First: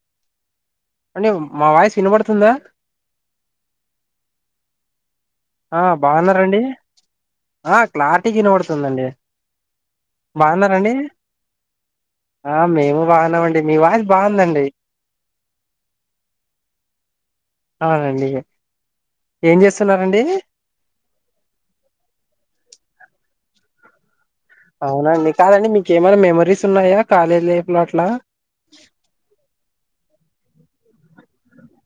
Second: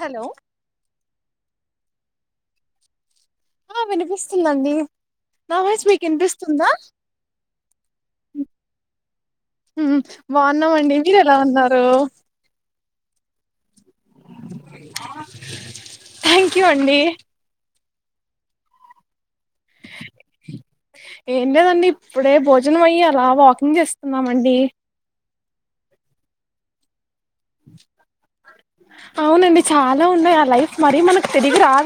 Hello ప్పండి మా voice వినబడుతుందా హా వినిపిస్తుంది అండి ఆ బాగున్నారండి ఆ క్లారిటీగా ఇనవడుతుందండి మ్ బాగున్నారండి బాగున్నామండి మీరు ఎలా ఉన్నారు ఆ మేము బాగున్నామండి మీ వాయిస్ బాగుందండి థ్యాంక్ యూ అండి అవునండి ఏం చేస్తున్నారండి ఎంలెదండి ఇపుడే భోజ జనం అయ్యి అలా వాకింగ్ జేస్తు న్నమండి కదండి మీకెమన్నా మెమోరీస్ ఉన్నాయా కాలేజ్ లైఫ్ లో అట్లా అవునండి చాలా ఉన్నాయి ఆ లైఫ్ మరి మనకు తిరిగి రాద్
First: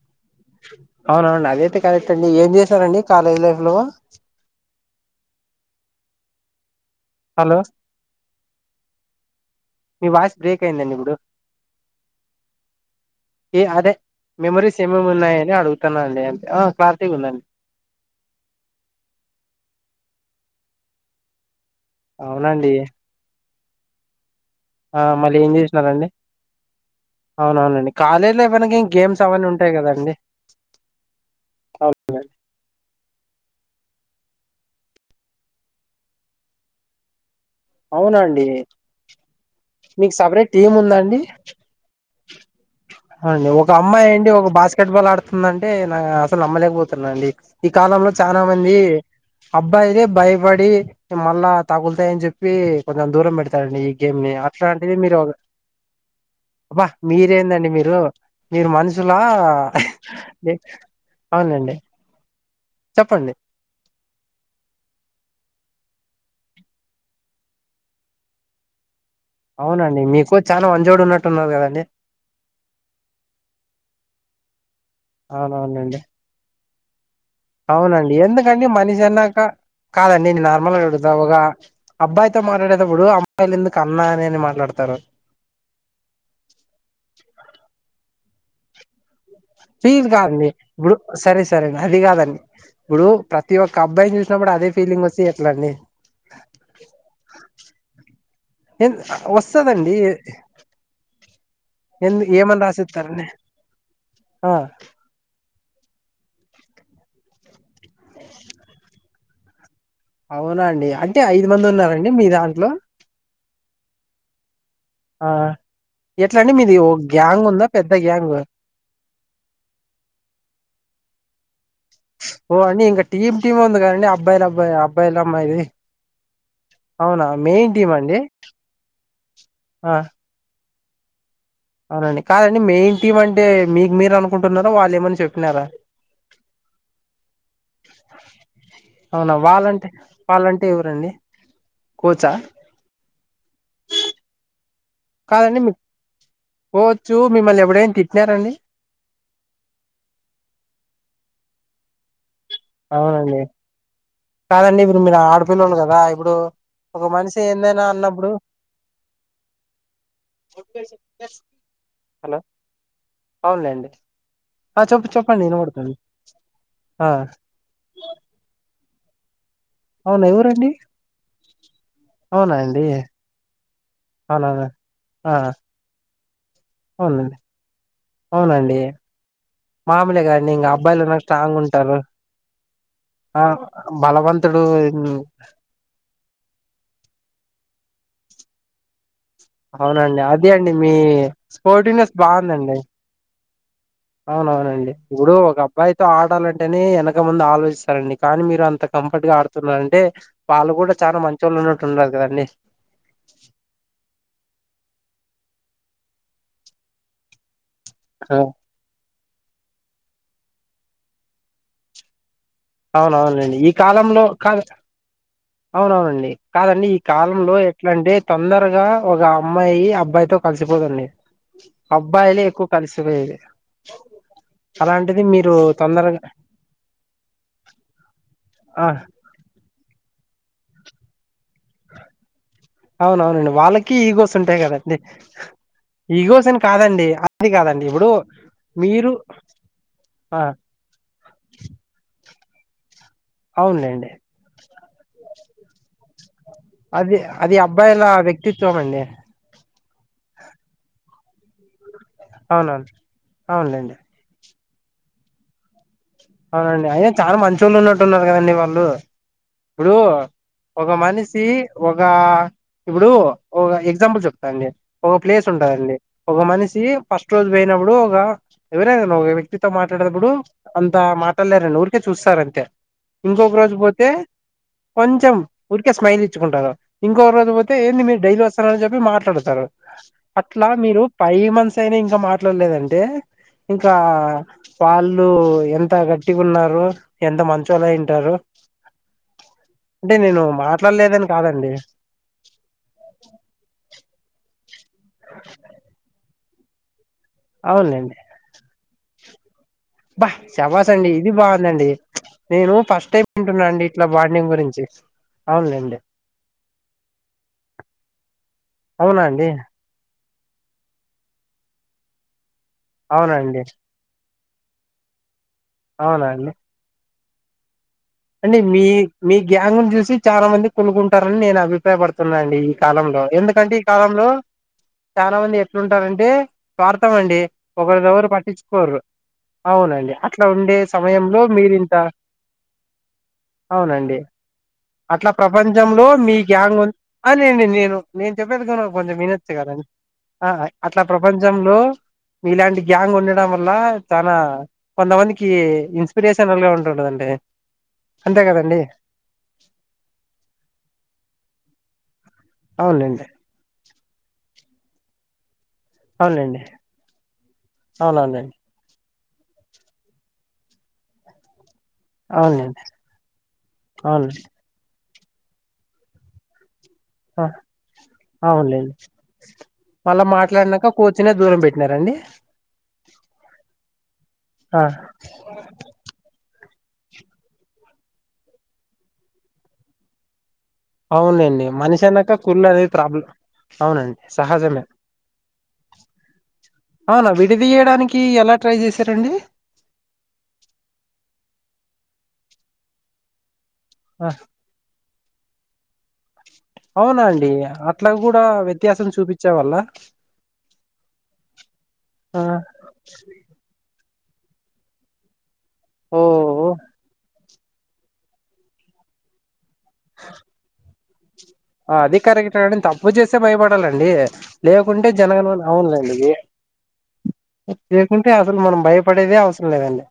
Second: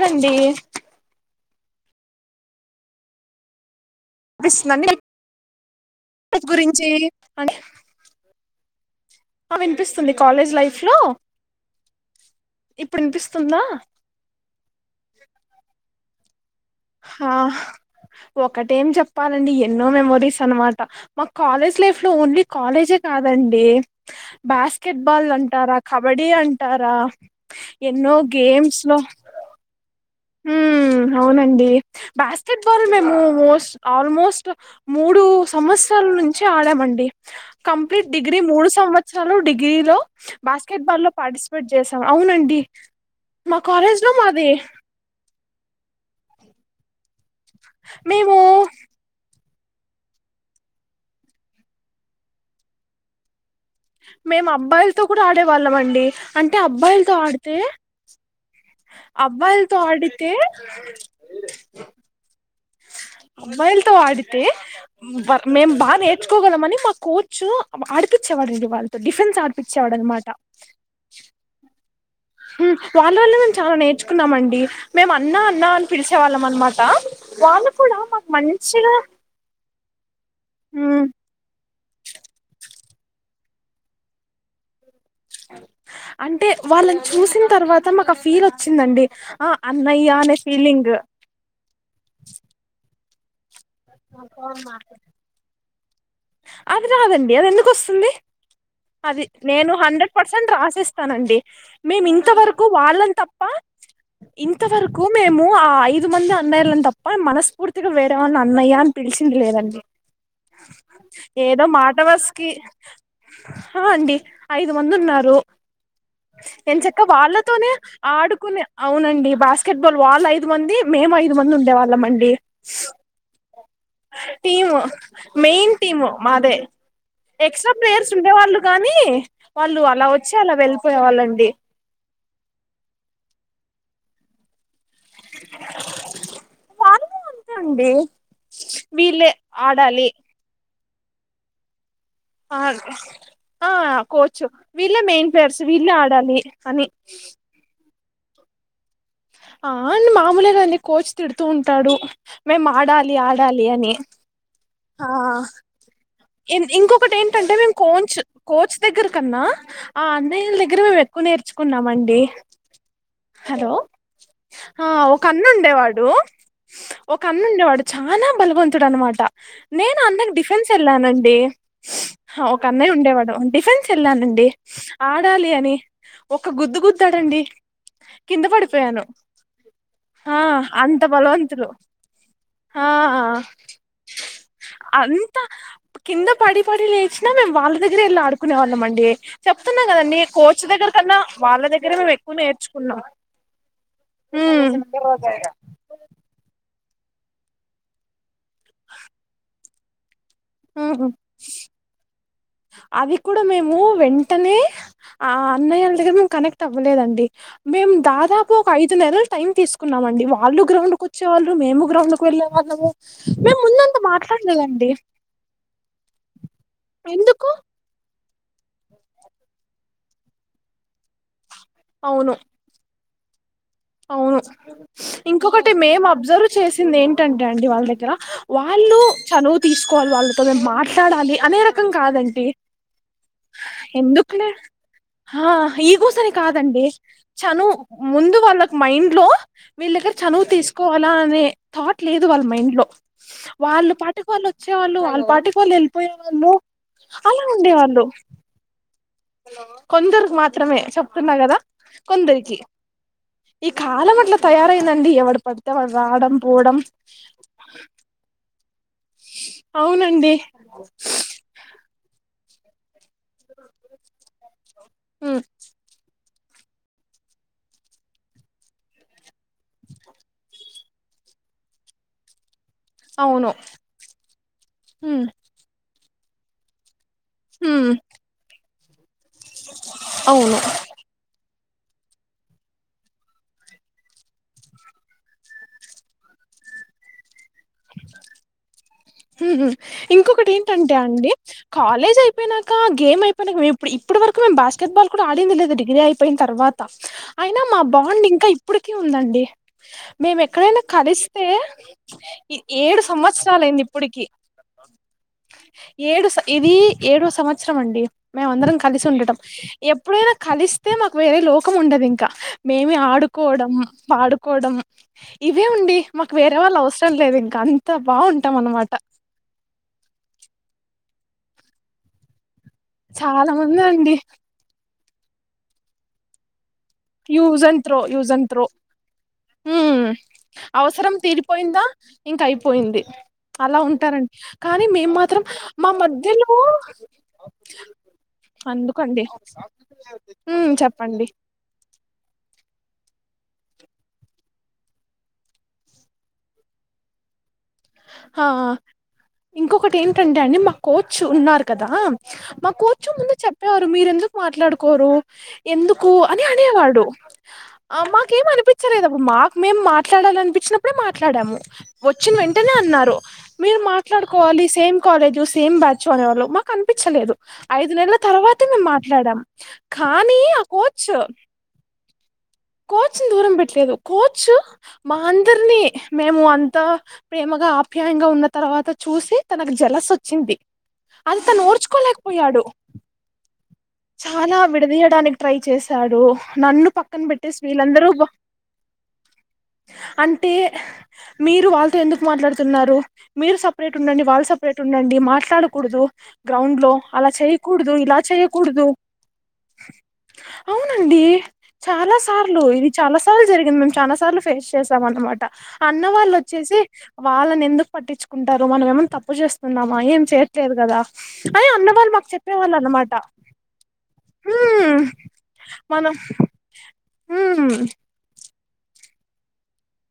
అవునవునండి ఆదైతే కరెక్ట్ అండి ఏం చేశారండీ కాలేజ్ లైఫ్ లొ పిస్ [unintelligible] దండి గురింన్ ఛీ అని హలో మీ వాస్ బ్రేక్ లైఫ్ అయిందండి లో ఇప్పుడు ఇప్పుడు వినిపిస్తుందా అదే మెమొరీస్ ఏమేమి ఉన్నాయని అడుగు స్థానండి ఆ ఒకటేం చెప్పాలండి ఎన్నో మెమొరీస్ న్నమాట మా కాలేజ్ లైఫ్ లో ఓన్లీ అవునండి కాలేజే ఏ కాదం డి ఆ బాస్కెట్బాల్ మళ్ళీ ఏం అంటారా చేసినారండి కబడ్డీ అంటారా అవునవునండి ఎన్నో కాలేజ్ లైఫ్ గేమ్స్ అనగా లో అవన్నీ ఉంటాయి కదండి హు అవునండి బాస్కెట్ బాల్ మేము మోస్ట్ ఆల్మోస్ట్ మూడు సంవత్సరాల నుంచి ఆడామండి కంప్లీట్ అవునా డిగ్రీ అండి మూడు సంవత్సరాలు డిగ్రీలో మీకు సపరేట్ టీం బాస్కెట్బాల్ లో ఉందండి పార్టిసిపేట్ చేశా అవునండి అవునండి మా ఒక కాలేజ్ అమ్మాయి లో అయి ఉండి ఒక మాది బాస్కెట్ బాల్ ఆడుతుందంటే అసలు నమ్మలేకపో అండి ఈ కాలంలో మేము చాలా మంది అబ్బాయితే భయపడి, మళ్ళా తగులుతాయని చెప్పి, కొంచెం దూరం పెడుత్ మేము అబ్బాయిలతో కూడా ఆడే ఆడవాళ్ళమండి, అంటే అబ్బా అబ్బాయిలతో ఆడితే మీరేందండి మీరు మీరు మనుషులా, అబ్బాయిలతో ఆడితే అవునలేండి అబ్బాయిలతో ఆడితే వర్ మేం బా నేర్చుకోగలమని మా కోర్చ్, ఆడిపిచ్చేవాడండి. వాళ్ళు అవునండి మీకు చాలా వంజోడు ఉన్నట్టు ఉన్నారు కదండి. వాళ్ళ వల్ల మేము చాలా నేర్చుకున్నామండి, మేము అన్నా అన్నా అని అవునవునండి పిలిచేవాళ్ళం. మన్ మాట అవునండి ఎందుకండి మనిషి అన్నాక, కాదండి నేను నార్మల్గా అడుగుతా ఒగ అబ్బాయితో మాట్లాడేటప్పుడు, అమ్మాయిలు ఎందుకు అన్నా అని అని మాట్లాడతారు? అంటే వాళ్ళని చూసిన తర్వాత మాకు ఫీల్ వచ్చిందండి. ఆ ఫీజ్ అన్నయ్య అనే కాదండి ఫీలింగ్ ఇప్పుడు సరే సరే అది కాదండి. ఇప్పుడు ప్ర అండి అది రాదండి అది ఎందుకు వస్తుంది, అది నేను వస్తదండి హండ్రెడ్ పర్సెంట్ రాసిస్తానండి. మేము ఎ ఏమని ఇంతవరకు వాళ్ళని రాసిస్తారండి తప్ప, ఆ ఇంత వరకు మేము ఆ ఐదు వంది అన్నయలను తప్ప, మనస్ఫూర్తిగా వేరే వాళ్లని అ అన్నయ్య అని పిలిచింది లేదండి. అవునా అండి, అంటే ఐదు ఏదో మంది మాట ఉన్నారండి మీ వరసకి దాంట్లో? ఆ అండి ఐదు మంది ఆ ఉన్నారు. ఎట్లా అండి మీది ఎం ఓ చక్క గ్యాంగ్ ఉందా వాళ్ళతోనే పెద్ద గ్యాంగ్ ఆడుకునే, అవునండి. బాస్కెట్బాల్ వాళ్ళు ఐదు మంది మేము ఐదు మంది ఉండేవ లమండి ఓ అండి ఇంకా టీమ్ టీమ్ ఉంది కదండి అబ్బాయిలు అబ్బాయి టీము, అబ్బాయిలు అమ్మాయిది మెయిన్ టీము మాదే. అవునా ఎక్స్ట్రా మెయిన్ టీమ్ ప్లేయర్స్ అండి ఉండే వాళ్ళు కాని వాళ్ళు ఆ అలా వచ్చి అలా వెళ్ పోయేవాళ్ళండి అవునండి కాదండి మెయిన్ టీమ్ అంటే మీకు మీరు అనుకుంటున్నార, వాళ్ళు లే మన్న చెప్పినారా, వాళ్ళు అంతే అండి వీళ్ళే అవునా వాళ్లంటే, ఆడాలి వాళ్లంటే ఎవరు రండి అ ఆ కోచు వీళ్ళే మెయిన్ కాదండి పేర్స్, మీ వీళ్ళే ఆడాలి అని. టారండి ఆ అ మామూలేగాని కోచ్ తిడుతూ ఉంటాడు మేము ఆడాలి అవునండి ఆడాలి అని కాదండి ఇప్పుడు ఆ మీరు ఆడపిల్లలు కదా ఇప్పుడు ఒక ఇంకొకటి మనిషి ఏంటంటే మేము ఏందైనా కోచ్ అన్నప్పుడు కోచ్ దగ్గర కన్నా ఆ అన్నయ్యల దగ్గర మేము ఎక్కువ నేర్చుకున్నామండి హలో హలో అవునులేండి ఆ చెప్పు ఒక చెప్పండి అన్న వినబడుతుంది ఉండేవాడు ఆ ఒకన్న ఉండేవాడు చాలా బలవంతు తుడాన్న మాట నేను అవునా అన్నని డిఫెన్స్ ఎవరండి వెళ్ళానండి అవునా ఒక అండి అన్నయ్య ఉండేవాడు డిఫెన్స్ వెళ్ళానండి అవునవును ఆ ఆడాలి అని ఒక్క గుద్దు అవునండి గుద్దాడండి కింద అవునండి పడిపోయాను మామూలే ఆ కదండి ఇంకా అంత అబ్బాయిలు ఉన్న స్ట్రాంగ్ బలవంతులు ఉంటారు ఆ ఆ బలవంతుడు అంత కింద పడి పడి లేచిన మేము వాళ్ళ దగ్గరేళ్ళి ఆడుకునేవాళ్ళం అండి చెప్తున్నా కదండి అవునండి అదే కోచ్ అండి దగ్గర మీ కన్నా వాళ్ళ దగ్గరే స్పోర్టివ్నెస్ మేము ఎక్కువ బాగుందండి నేర్చుకున్నాం ఉమ్ అవునవునండి ఇప్పుడు ఒక అబ్బాయితో ఆడాలంటే అని వెనక ముందు ఆలోచిస్తారండి కానీ మీరు అంత కంఫర్ట్ గా ఆడు స్తున్నాంటే వాళ్ళ కూడా చాలా మంచోళ్లు ఉన్నట్టు ఉన్నారు కదండి అది కూడా మేము వెంటనే ఆ అన్నయ్యల దగ్గర మేము కనెక్ట్ అవ్వలేదండి మేం దాదాపు ఒక ఐదు నెలలు టైమ్ తీసుకున్నాండి వాళ్ళు గ్రౌండ్ కు వచ్చే వాళ్ళ మేము గ్రౌండ్కి వెళ్ళాము అవునవునండి మేము ఈ ముందంత కాలంలో కాదు మాట్లాడలేదండి అవునవునండి కాదండి ఎందుకు కాలంలో ఎట్లా అంటే తొందరగా ఒక అమ్మాయి అబ్బాయితో కలిసిపోదండి అవును అబ్బాయిలే ఎక్కువ కలిసి చుభే ఇతే అవును ఇంకొకటి మేము తొందరగా అబ్జర్వ్ చేసింది ఏంటంటే అండి వాళ్ళ దగ్గర ఆ వాళ్ళు చనువు తీసుకోవాలి వాళ్ళ మాట్లాడాలి అనే రకం కాదండి అవునవునండి వాళ్ళకి ఈగోస్ ఎందుకుల్లే ఉంటాయి కదండి ఈగోస్ అని కాదండి చను ముందు వాళ్ళ మీరు మైండ్ లో వీళ్ళ దగ్గర ఆ చనువు తీసుకోవాలా అనే థాట్ లే దు వాళ్ళ మైండ్ లో వాళ్ళు అవునులేండి పాటిక వాళ్ళు వచ్చేవాళ్ళు వాళ్ళు పాటి వాళ్ళు వెళిపోయేవాళ్ళు అది అది అబ్బాయిల వ్యక్తిత్వం అండి కొందరుకి మాత్రమే చెప్తున్న కద కొందరికి అవునవును ఈ అవునులేండి కాలం అట్ల తయారయిందండి ఎవడు పడితే వాడు రావడం పోవడం అవునండి అయిన చాలా మంచొళ్లు ఉన్నట్టు ఉన్నారు కదండి వాళ్ళు ఇప్పుడు అవునండి ఒక మనిసీ వగా ఇప్పుడు ఒగ ఎగ్జాంపుల్ చెప్తాండి ఒక హ్మ్ ప్లేస్ ఉంటదండి ఒక మనిషి ఫస్ట్ రోజు పోయినప్పుడు ఒగ ఎవరై గని తో మాట్లాడేతబుడు అంత మాట్లాలేరండి ఊరికే చూస్తర్ అంతే అవును ఇంకొక రోజు పోతే హ్మ్ కొంచం కె స్మైల్ ఇచ్చుకుంటారు ఇంకో రోజు పోతే హ్మ్ ఏంది మీరు డైలీ వస్త చెప్పి మాట్ల ట్లాడతరు అవును అట్లా మీరు ఫైవ్ మంత్స్ యినా ఇంకా మాట్లాడలేదంటే ఇంకా వాళ్ళు ఎంత గట్టిగున్నారో ఎంత మం చొల్లు అయ్యుంటారో ఇంకొకటి ఏంటంటే అండి కాదండి కాలేజ్ అయిపోయినాక గేమ్ అయిపోయినాక మేము ఇప్పుడు ఇప్పుడు వరకు మేం బాస్ కేట్ బల్ కూడా ఆడింది లేద డిగిరి పోయిన తర్వాత అయినా మా అవునులేండి బాండ్ ఇంక ఇప్పుటిక ఉందండి బా మేం ఎక్కడైనా శబాస్ అండి ఇది కలిస్తే బాగుందండి నేను ఏడు ఫస్ట్ టైం వింటున్నా సంవత్సరలుయింది అండి ఇట్లా ఇప్పుడుకి బాండింగ్ గురించి అవునులేండి ఏడు ఇది ఏడో సంవత్సరం అండి మేమ అందరం కలిసి అవునా ఉండటం అండి ఎ ఎప్పుడైనా కలిస్తే మాకు వేరే లోకం ఉండదు ఇంక మేమే అవునండి ఆడుకోవడం పడు కొడం ఇవే ఉండి అవునా మాకు అండి వేరే వాళ్ళు అవస లేదు ఇంక ఆన్ త బావుంటాం అంటే మీ అనమాట మీ గ్యాంగ్ ను చూసి చాలా మంది కుళ్ళుకుంటారని నేను అభిప్రాయ పడుతున్నా అండి ఈ కాలంలో చాలా ఎందుకంటే మంది ఈ అండి కాలంలో చాలా మంది ఎట్లుంటారంటే స్వార్థం అండి యూజ్ అండ్ త్రో ఒకరి దెవరు యూజ్ అండ్ త్రో పట్టించుకోరురు ఉమ్ అవునండి అట్లా ఉండే అవసరం సమయంలో తీరిపోయిందా మీరింత ఇంక అయిపోయింది అలా అవునండి ఉంటారండి కానీ మేము అట్లా మాత్రం మా ప్రపంచంలో మధ్యలో మీకు యాంగ్ ఉ అనిండి నేను నేను చెప్పేదికున్నా కొంచెం అందుకండి విినచ్చగద ఉమ్ అట్లా చెప్పండి ప్రపంచంలో మీలాంటి గ్యాంగ్ ఉండడం వల్ల చాలా కొంతమందికి ఇన్స్పిరేషనల్ గా ఉంటుండదండి అంతే ఆ కదండి ఇంకొకటి ఏంటంటే అండి మా కోచ్ ఉన్నారు కదా మా కూర్చం అవునులేండి ముందు చెప్పేవాళ్ళ మీర ఎందుకు మాట్లాడుకోరు ఎందుకు అని అవునులేండి అనేవాడు మాకేం అవునవునండి అనిపించలేదు మాకు మేం మాట్లాడాల అనిపించినప్పుడే మాట్లాడాము వచ్చిన వెంట అంట అవునులేండి అన్నారు మీరు అవునులేండి మాట్లాడుకోవాలి సేమ్ కాలజ సేమ్ బచ్నే వాళ కనిపించలేదు ఐదు నెలల తర్వాతే మేము అవునులేండి మాట్లాడాం మళ్ళా కానీ ఆ మాట్లాడినాక కోచ్ కోచ్నే దూరం పెట్టినారండి కోచ్ ని దూరం పెట్టలేదు కోచ్ మా అందరినీ మేము అ అంత ప్రేమగా ఆప్యాయంగా ఉన్న తర్వాత చూసి తనకు జలస్ వచ్చింది అది తను అవునులేండి మనిషి అన్నాక ఓర్చుకోలేకపోయాడు కుళ్ళు అనేది ప్రాబ్లం అవునండి చాలా సహజమే విడదీయడానికి ట్రై చేశాడు నన్ను పక్కన పెట్టి విది చేయడానికి ఎలా ట్రై చేశారండి అంటే మీరు వాళ్ళతో ఎందుకు మాట్లాడుతున్నారు మీరు స సప్రేట్ ఉండడి ఆ, వాళ్లు సప్రేట్ ఉండడి ఇది మాట్లాడకూడదు గ్రౌండ్ లో అవునా అలా అండి చేయకూడదు అట్లా ఇలా కూడా చేయకూడదు వ్యత్యాసం చూపించే వల్ల అవునండి చాలా ఆ సార్లు ఇది చాలా సార్లు జరిగిం చానా సార్లు ఫేస్ చేసాం అనమాట ఓ అన్నవాళ్ళు ఓ, వచ్చేసి వాళ్ళ నేందుకు పట్టించుకుంటారు మనం ఏమన్నా తప్పు చేస్ తున్నామ్మా ఏం చెయ్యట్లేదు కదా అని అన్న వాళ్ళు అది మాకు కరెక్టే చెప్పేవాళ్ళు తప్పు అన్నమాట చేస్తే భయపడాలండి హ్మ్, లేకుంటే జనగణమన అవునులేండి మనం ఎ హ్మ్ బెకుంటే అసలు మనం భయపడేదే అవసరం లేదండి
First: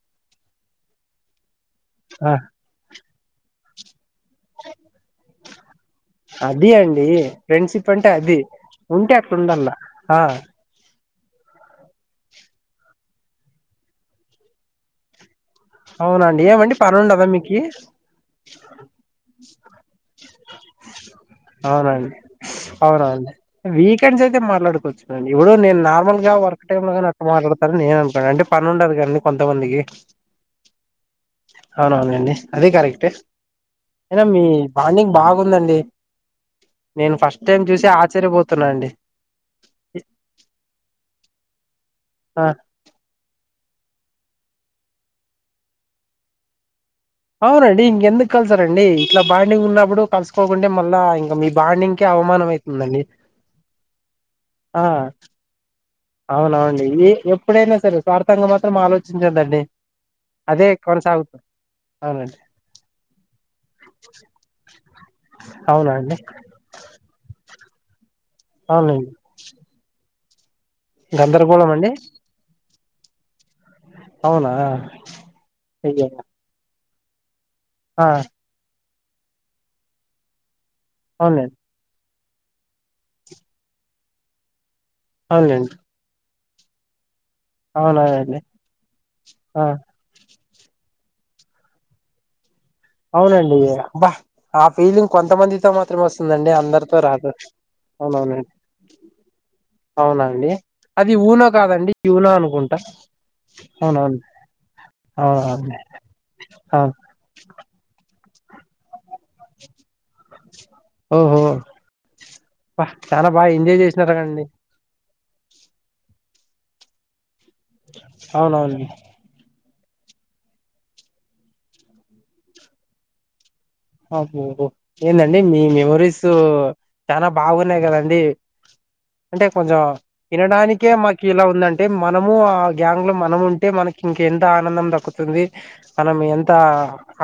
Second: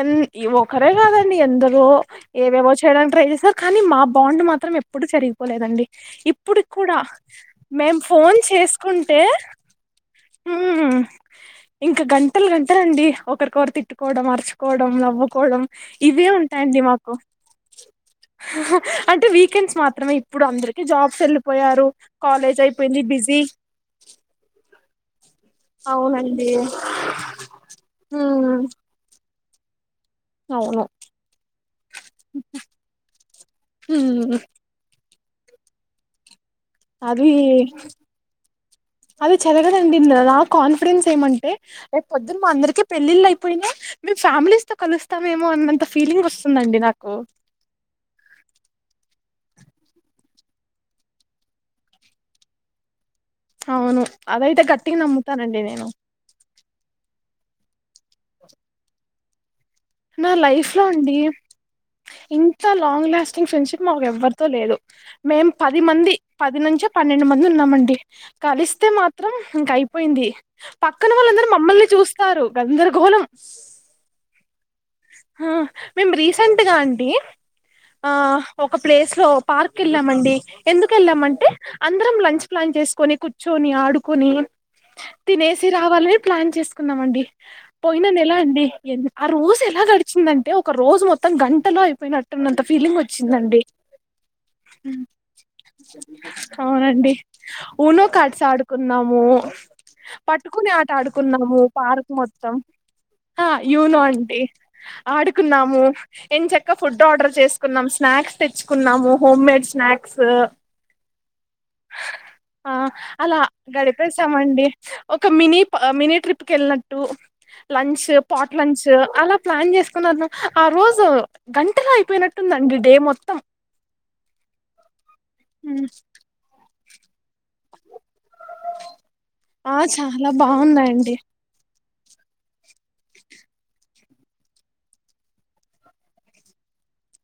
ఎన్ ఒకరే కాదండి ఎందరో ఆ ఏవేవో చేయడానికి ట్రై చేశారు కానీ మా బాండ్ మాత్రం ఎప్పుడు చెరిగి పోలేదండి ఇప్పుడు అది కూడా అండి ఫ్రెండ్షిప్ మేం అంటే అది ఫోన్ ఉంటే చేసుకుంటే అట్లా ఉండల్లా ఆ హ్మ్ ఇంకా గంటలు గంటలండి ఒకరికొరు తిట్టు కోడం అర్చుకోడం నవ్వు అవునాండి ఏమండి పనిఉండదా మీకి అంటే వీకెండ్స్ మాత్రమే ఇప్పుడు అందరికి జాబ్స్ వెళ్ళిపోయారు అవునాండి కాలేజ్ అయిపోయింది అవునాండి అవనవులే బిజీ వీకెండ్స్ అయితే మాట్లాడుకోవచ్చుకదండి ఇప్పుడు నేను నార్మల్ గా అవునండి వర్క్ టైమ్లోగిన అట్లా మాట్లాడతారని నేనంటాను అంటే హ్మ్ పని ఉండదు కదాని కొంతమందికి అవును అవునవునులెండ్డి అది కరెక్టే ఐన హ్మ్ మీ బాండింగ్ బాగ గుందండి అది అండి అది చెరగదండి నా కాన్ఫిడెన్స్ ఏమంటే రేపు పొద్దు ఆ మా అందరికీ పెళ్ళిళ్ళు అయిపోయినా మేము ఫ్యామిలీస్ తో కలుస్తామేమో అన్నంత ఫీలింగ్ వస్తుందండి నాకు అవునండి ఇంకెందుకు కల్సరండీ ఇట్లా బాండింగ్ ఉన్నప్పుడు‌ కలుసుకోకుంటే మళ్ళా ఇంకా మీ బాండింగ్ కే అవమానం అవుతుందండి అవును అదైతే గట్టిగ నమ్ముతానండి నేను అవునఅండి ఏ ఎప్పుడైనా సరే స్వార్థంగా మాత్రం ఆలోచించొద్దండి నా లైఫ్లో అండి అవునండి ఇంత లాంగ్ లాస్టింగ్ ఫ్రెండ్షిప్ మాకు ఎవ్వరితో లేదు మేము పది అవునా మంది అండి పది నుంచి పన్నెండు మంది ఉ న్నామండి కలిస్తే అవునండి మాత్రం ఇంక అయిపోయింది పక్కన వాళ్ళందరుూ గందరగోళం మమ్మల్ నే అండి చూస్తారు గంధర్ గో లం అవునా ఆ అయ్యో మేము రీసెంట్ గా అం డి ఆ ఒక ప్లేస్ లో పార్క్ వెళ్ళామండి ఎందుకు వెళ్ళామంటే అవునండి అందరం లంచ్ ప్లాన్ చేసుకొని కూర్చొని ఆడుకుని తినేసి అవునండి రావాలే ప్లాన్ చేసుకున్నామండి పోయినా నెల అవునవునండి అండి ఎ ఆ రోజ్ చిందంటే ఒక రోజు మొత్తం గంటలో అయిపోయినట్టునంత ఫిలింగ్ అవునండి వచ్చిందండి అబ్బా ఆ ఫీలింగ్ కొంతమందితో మాత్రమే వస్తుందండి అందరితో అవునండి రాదు ఊనో కట్స్ అవునవునండి ఆడుకున్నాము అవునండి పట్టుకుని ఆట అది ఊనో ఆడుకున్నాము కాదండి పార్క్ యూనో మొత్తం అనుకుంటా ఆ యూనో అవునవును అంటే అవునవును ఆడుకున్నాము ఎం చక్క అవును ఫుడ్ ఆర్డర్ చేసుకున్నాం స్నాక్స్ తెచ్చుకున్నాము హోమ్ మేడ్ స్నాక్స్ ఓహో అబ్బా చాలా అలా బాగా ఎంజాయ్ చేసినారండి గడిపేేశామండి ఒక మినీ మినీ ట్రిప్ క వెళ్ళినట్టు లంఛ్ పాట్ అవునవును లంచ అలా ప్లాన్ చేసుకున్నారు ఆ రోజు గంటలు అయిపోయినట్టుందండి డే మొత్తం అహోహో ఏందండి మీ మెమరీస్ చాలా బాగున్నాయి కదండి అంటే ఆ కొంచెం చాలా వినడానికే బాగుందండి మాకు ఇలా ఉందండి అంటే మనము ఆ గ్యాంగ్ లో మనము ఉంటే మనకి ఇంక ఎంత ఆనందం దక్కుతుంది మనం ఎంత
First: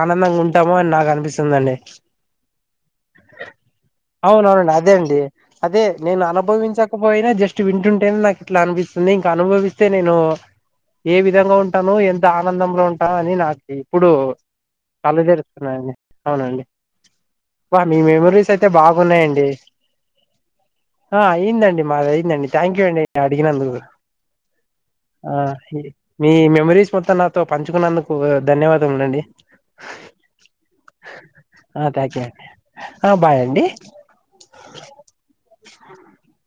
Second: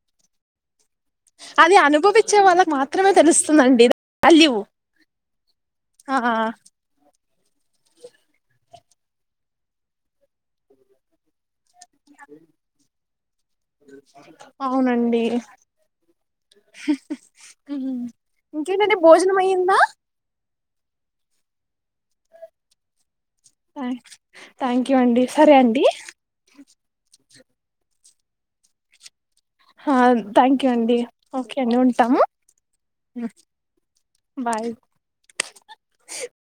ఆనందంగా ఉంటామో అని నాకు ం అది అనుభవించే వాళ్ళకి మాత్రమే తెలుస్తుందండి వాల్యూ అవునవునండి అదే అండి అదే ఆ నేను అనుభవించకపోయినా జస్ట్ వింటుంటేనే నాకు ఇట్లా అనిపిస్తుంది ఇంక అనుభవిస్తే నేను ఏ విధంగా ఉ ను ఎంత ఆనందంలో ఉంటాం అని నాకు ఇప్పుడు అవునండి తలుదరుస్తున్నాని అవునండి బ మీ మెమరీస్ అయితే ఇంకేంటండి భోజనం బాగున్నాయంండి అయ్యిందా ఆ ఇందండి మాది అయిందండి థ్యాంక్ యూ అండి నే అడిగినందుకు థ్యాంక్ యూ అండి సరే అండి మీ మెమరీస్ మొత్తం నా తో పంచుకున్నందుకు ధన్యవాదములు అండి ఓకే అండి ఓకే అండి ఆ థ్యాంక్ ఉంటాము యూ అండి ఆ బాయ్ అండి బాయ్